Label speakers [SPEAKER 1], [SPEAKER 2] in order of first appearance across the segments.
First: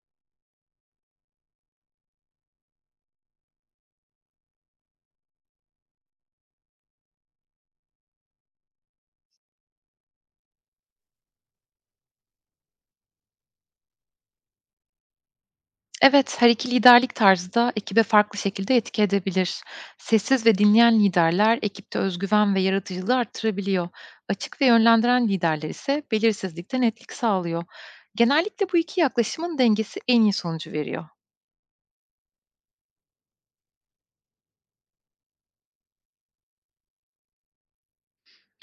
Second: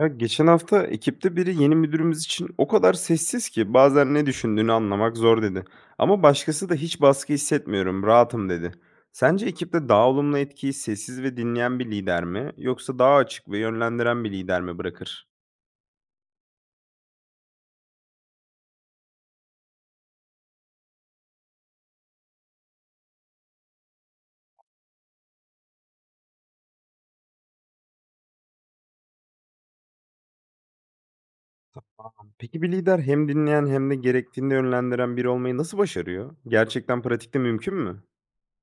[SPEAKER 1] Ya, geçen hafta ekipte biri yeni müdürümüz için o kadar sessiz ki bazen ne düşündüğünü anlamak zor dedi. Ama başkası da hiç baskı hissetmiyorum, rahatım dedi. Sence ekipte daha olumlu etkiyi sessiz ve dinleyen bir lider mi yoksa daha açık ve yönlendiren bir lider mi bırakır?
[SPEAKER 2] Evet, her iki liderlik tarzı da ekibe farklı şekilde etki edebilir. Sessiz ve dinleyen liderler ekipte özgüven ve yaratıcılığı arttırabiliyor. Açık ve yönlendiren liderler ise belirsizlikte netlik sağlıyor. Genellikle bu iki yaklaşımın dengesi en iyi sonucu veriyor.
[SPEAKER 1] Peki bir lider hem dinleyen hem de gerektiğinde yönlendiren biri olmayı nasıl başarıyor? Gerçekten pratikte mümkün mü?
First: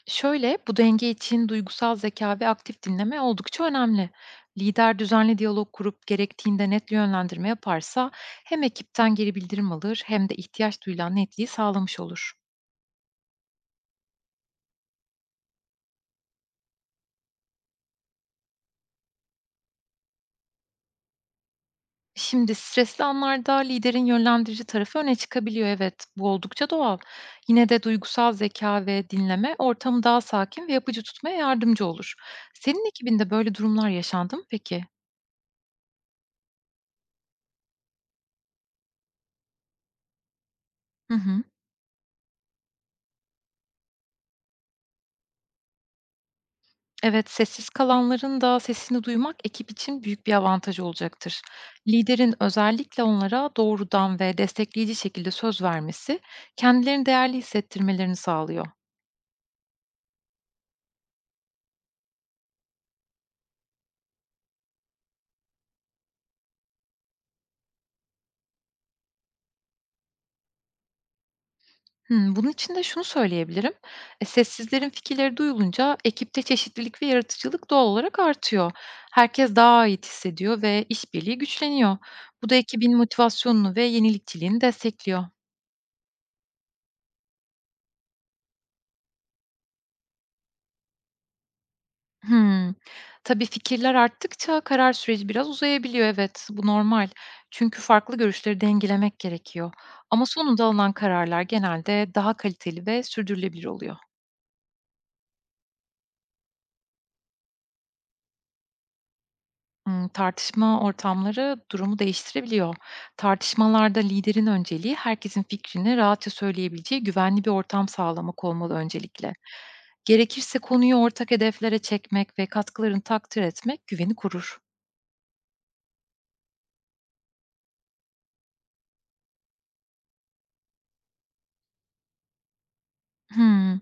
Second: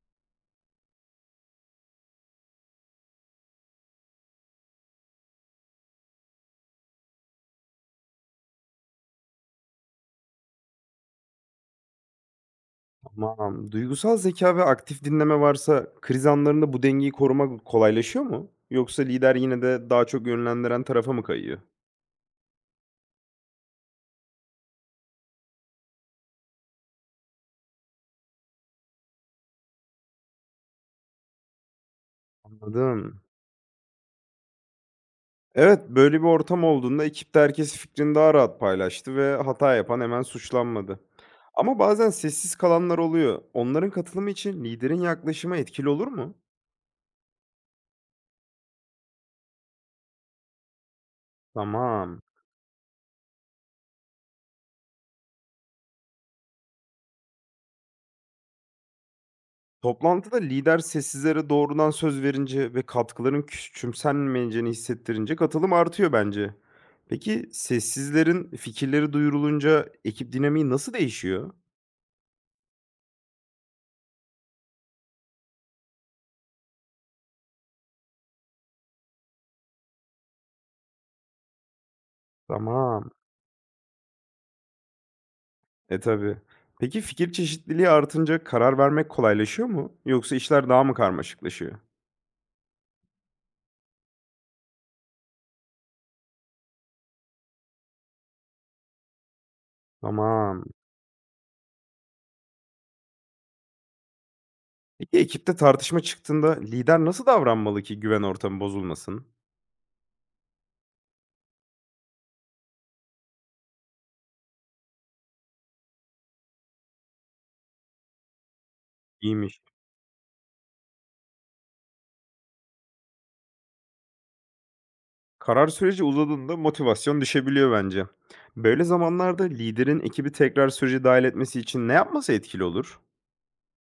[SPEAKER 2] Şöyle, bu denge için duygusal zeka ve aktif dinleme oldukça önemli. Lider düzenli diyalog kurup gerektiğinde net yönlendirme yaparsa hem ekipten geri bildirim alır hem de ihtiyaç duyulan netliği sağlamış olur.
[SPEAKER 1] Tamam. Duygusal zeka ve aktif dinleme varsa kriz anlarında bu dengeyi korumak kolaylaşıyor mu? Yoksa lider yine de daha çok yönlendiren tarafa mı kayıyor?
[SPEAKER 2] Şimdi stresli anlarda liderin yönlendirici tarafı öne çıkabiliyor, evet. Bu oldukça doğal. Yine de duygusal zeka ve dinleme ortamı daha sakin ve yapıcı tutmaya yardımcı olur. Senin
[SPEAKER 1] Anladım.
[SPEAKER 2] ekibinde böyle durumlar yaşandı mı peki?
[SPEAKER 1] Evet, böyle bir ortam olduğunda ekipte herkes fikrini daha rahat paylaştı ve hata yapan hemen suçlanmadı.
[SPEAKER 2] Hı hı.
[SPEAKER 1] Ama bazen sessiz kalanlar oluyor. Onların katılımı için liderin yaklaşımı etkili olur mu?
[SPEAKER 2] Evet, sessiz kalanların da sesini duymak ekip için büyük bir avantaj olacaktır.
[SPEAKER 1] Tamam.
[SPEAKER 2] Liderin özellikle onlara doğrudan ve destekleyici şekilde söz vermesi kendilerini değerli hissettirmelerini sağlıyor.
[SPEAKER 1] Toplantıda lider sessizlere doğrudan söz verince ve katkıların küçümsenmeyeceğini hissettirince katılım artıyor bence. Peki sessizlerin fikirleri duyurulunca ekip dinamiği nasıl değişiyor?
[SPEAKER 2] Hımm, bunun için de şunu söyleyebilirim. Sessizlerin fikirleri duyulunca ekipte çeşitlilik ve yaratıcılık doğal olarak artıyor. Herkes daha ait hissediyor ve işbirliği güçleniyor. Bu da ekibin
[SPEAKER 1] Tamam.
[SPEAKER 2] motivasyonunu ve yenilikçiliğini destekliyor.
[SPEAKER 1] E tabii. Peki fikir çeşitliliği artınca karar vermek kolaylaşıyor mu? Yoksa işler daha mı karmaşıklaşıyor?
[SPEAKER 2] Hımm. Tabii fikirler arttıkça karar süreci biraz uzayabiliyor. Evet, bu normal. Çünkü farklı görüşleri dengelemek gerekiyor. Ama
[SPEAKER 1] Tamam.
[SPEAKER 2] sonunda alınan kararlar genelde daha kaliteli ve sürdürülebilir oluyor.
[SPEAKER 1] Peki ekipte tartışma çıktığında lider nasıl davranmalı ki güven ortamı bozulmasın?
[SPEAKER 2] Tartışma ortamları durumu değiştirebiliyor. Tartışmalarda liderin önceliği herkesin fikrini rahatça söyleyebileceği güvenli bir ortam sağlamak olmalı öncelikle.
[SPEAKER 1] İyiymiş.
[SPEAKER 2] Gerekirse konuyu ortak hedeflere çekmek ve katkılarını takdir etmek güveni kurur.
[SPEAKER 1] Karar süreci uzadığında motivasyon düşebiliyor bence. Böyle zamanlarda liderin ekibi tekrar sürece dahil etmesi için ne yapması etkili olur?
[SPEAKER 2] Hımm.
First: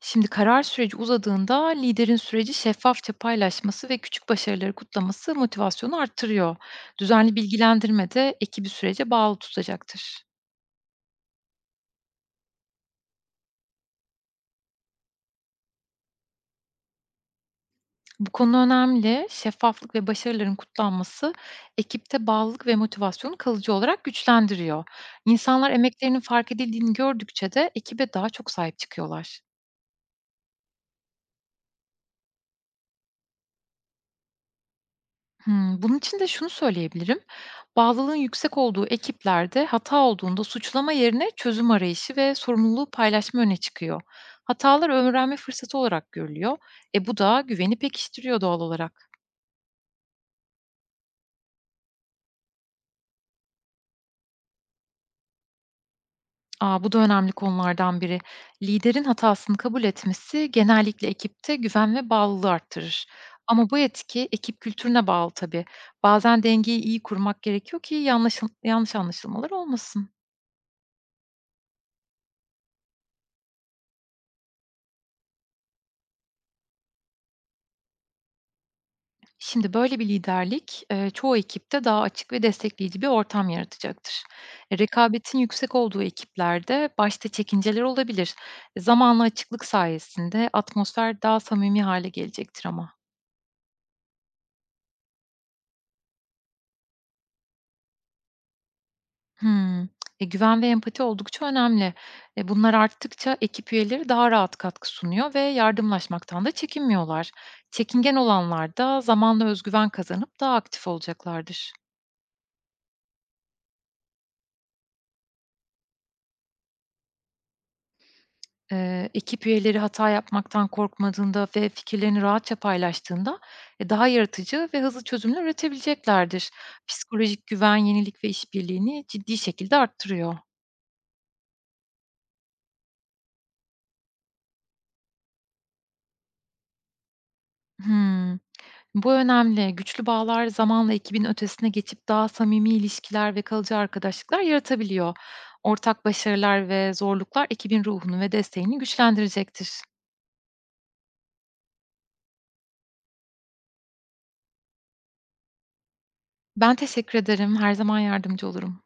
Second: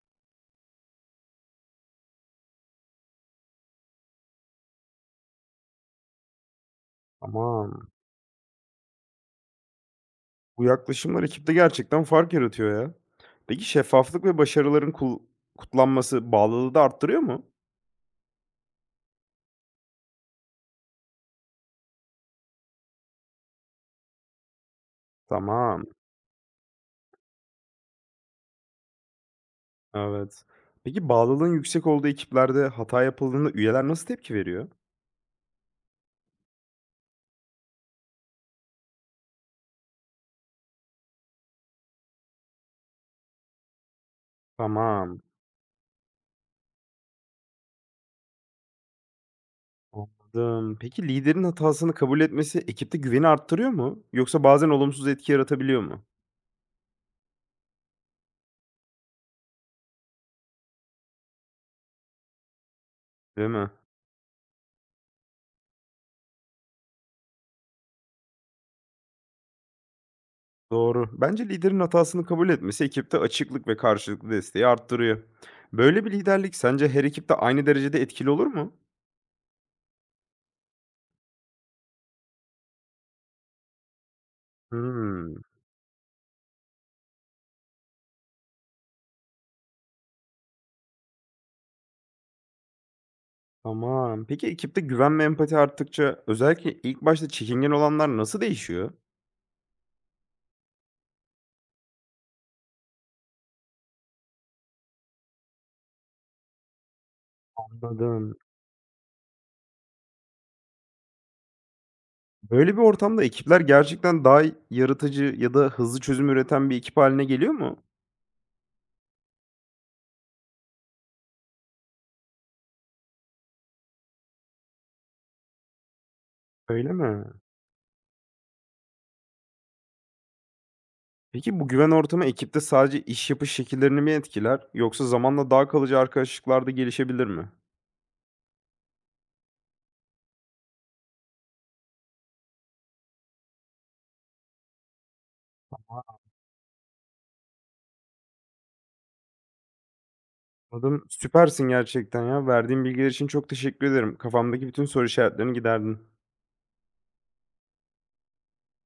[SPEAKER 2] Şimdi karar süreci uzadığında liderin süreci şeffafça paylaşması ve küçük başarıları kutlaması motivasyonu arttırıyor. Düzenli
[SPEAKER 1] Aman,
[SPEAKER 2] bilgilendirme de ekibi sürece bağlı tutacaktır.
[SPEAKER 1] bu yaklaşımlar ekipte gerçekten fark yaratıyor ya. Peki şeffaflık ve başarıların kutlanması bağlılığı da arttırıyor mu?
[SPEAKER 2] Bu konu önemli. Şeffaflık ve başarıların kutlanması ekipte bağlılık ve motivasyonu kalıcı olarak güçlendiriyor. İnsanlar
[SPEAKER 1] Tamam,
[SPEAKER 2] emeklerinin fark edildiğini gördükçe de ekibe daha çok sahip çıkıyorlar.
[SPEAKER 1] evet. Peki bağlılığın yüksek olduğu ekiplerde hata yapıldığında üyeler nasıl tepki veriyor?
[SPEAKER 2] Hmm, bunun için de şunu söyleyebilirim. Bağlılığın yüksek olduğu ekiplerde hata olduğunda suçlama yerine çözüm arayışı ve sorumluluğu paylaşma öne çıkıyor. Hatalar
[SPEAKER 1] Tamam,
[SPEAKER 2] öğrenme fırsatı olarak görülüyor. E bu da güveni pekiştiriyor doğal olarak.
[SPEAKER 1] anladım. Peki liderin hatasını kabul etmesi ekipte güveni arttırıyor mu? Yoksa bazen olumsuz etki yaratabiliyor mu?
[SPEAKER 2] A, bu da önemli konulardan biri. Liderin hatasını kabul etmesi genellikle ekipte güven ve bağlılığı arttırır.
[SPEAKER 1] Değil mi?
[SPEAKER 2] Ama bu etki ekip kültürüne bağlı tabii. Bazen dengeyi iyi kurmak gerekiyor ki yanlış anlaşılmalar olmasın.
[SPEAKER 1] Doğru. Bence liderin hatasını kabul etmesi ekipte açıklık ve karşılıklı desteği arttırıyor. Böyle bir liderlik sence her ekipte aynı derecede etkili olur mu?
[SPEAKER 2] Şimdi böyle bir liderlik çoğu ekipte daha açık ve destekleyici bir ortam yaratacaktır.
[SPEAKER 1] Hmm,
[SPEAKER 2] Rekabetin yüksek olduğu ekiplerde başta çekinceler olabilir. Zamanla açıklık sayesinde atmosfer daha samimi hale gelecektir ama.
[SPEAKER 1] tamam. Peki ekipte güven ve empati arttıkça özellikle ilk başta çekingen olanlar nasıl değişiyor?
[SPEAKER 2] Hımm. Güven ve empati oldukça önemli. Bunlar arttıkça ekip üyeleri daha rahat katkı sunuyor ve yardımlaşmaktan da çekinmiyorlar. Çekingen
[SPEAKER 1] Anladım.
[SPEAKER 2] olanlar da zamanla özgüven kazanıp daha aktif olacaklardır.
[SPEAKER 1] Böyle bir ortamda ekipler gerçekten daha yaratıcı ya da hızlı çözüm üreten bir ekip haline geliyor mu?
[SPEAKER 2] Ekip üyeleri hata yapmaktan korkmadığında ve fikirlerini rahatça paylaştığında, daha yaratıcı ve hızlı çözümler üretebileceklerdir.
[SPEAKER 1] Öyle mi?
[SPEAKER 2] Psikolojik güven, yenilik ve işbirliğini ciddi şekilde arttırıyor.
[SPEAKER 1] Peki bu güven ortamı ekipte sadece iş yapış şekillerini mi etkiler yoksa zamanla daha kalıcı arkadaşlıklar da gelişebilir mi?
[SPEAKER 2] Hımm. Bu önemli. Güçlü bağlar zamanla ekibin ötesine geçip daha samimi ilişkiler ve kalıcı arkadaşlıklar yaratabiliyor. Ortak başarılar ve zorluklar ekibin ruhunu ve desteğini güçlendirecektir.
[SPEAKER 1] Anladım. Süpersin gerçekten ya. Verdiğin bilgiler için çok teşekkür ederim. Kafamdaki bütün soru işaretlerini giderdin.
[SPEAKER 2] Ben teşekkür ederim. Her zaman yardımcı olurum.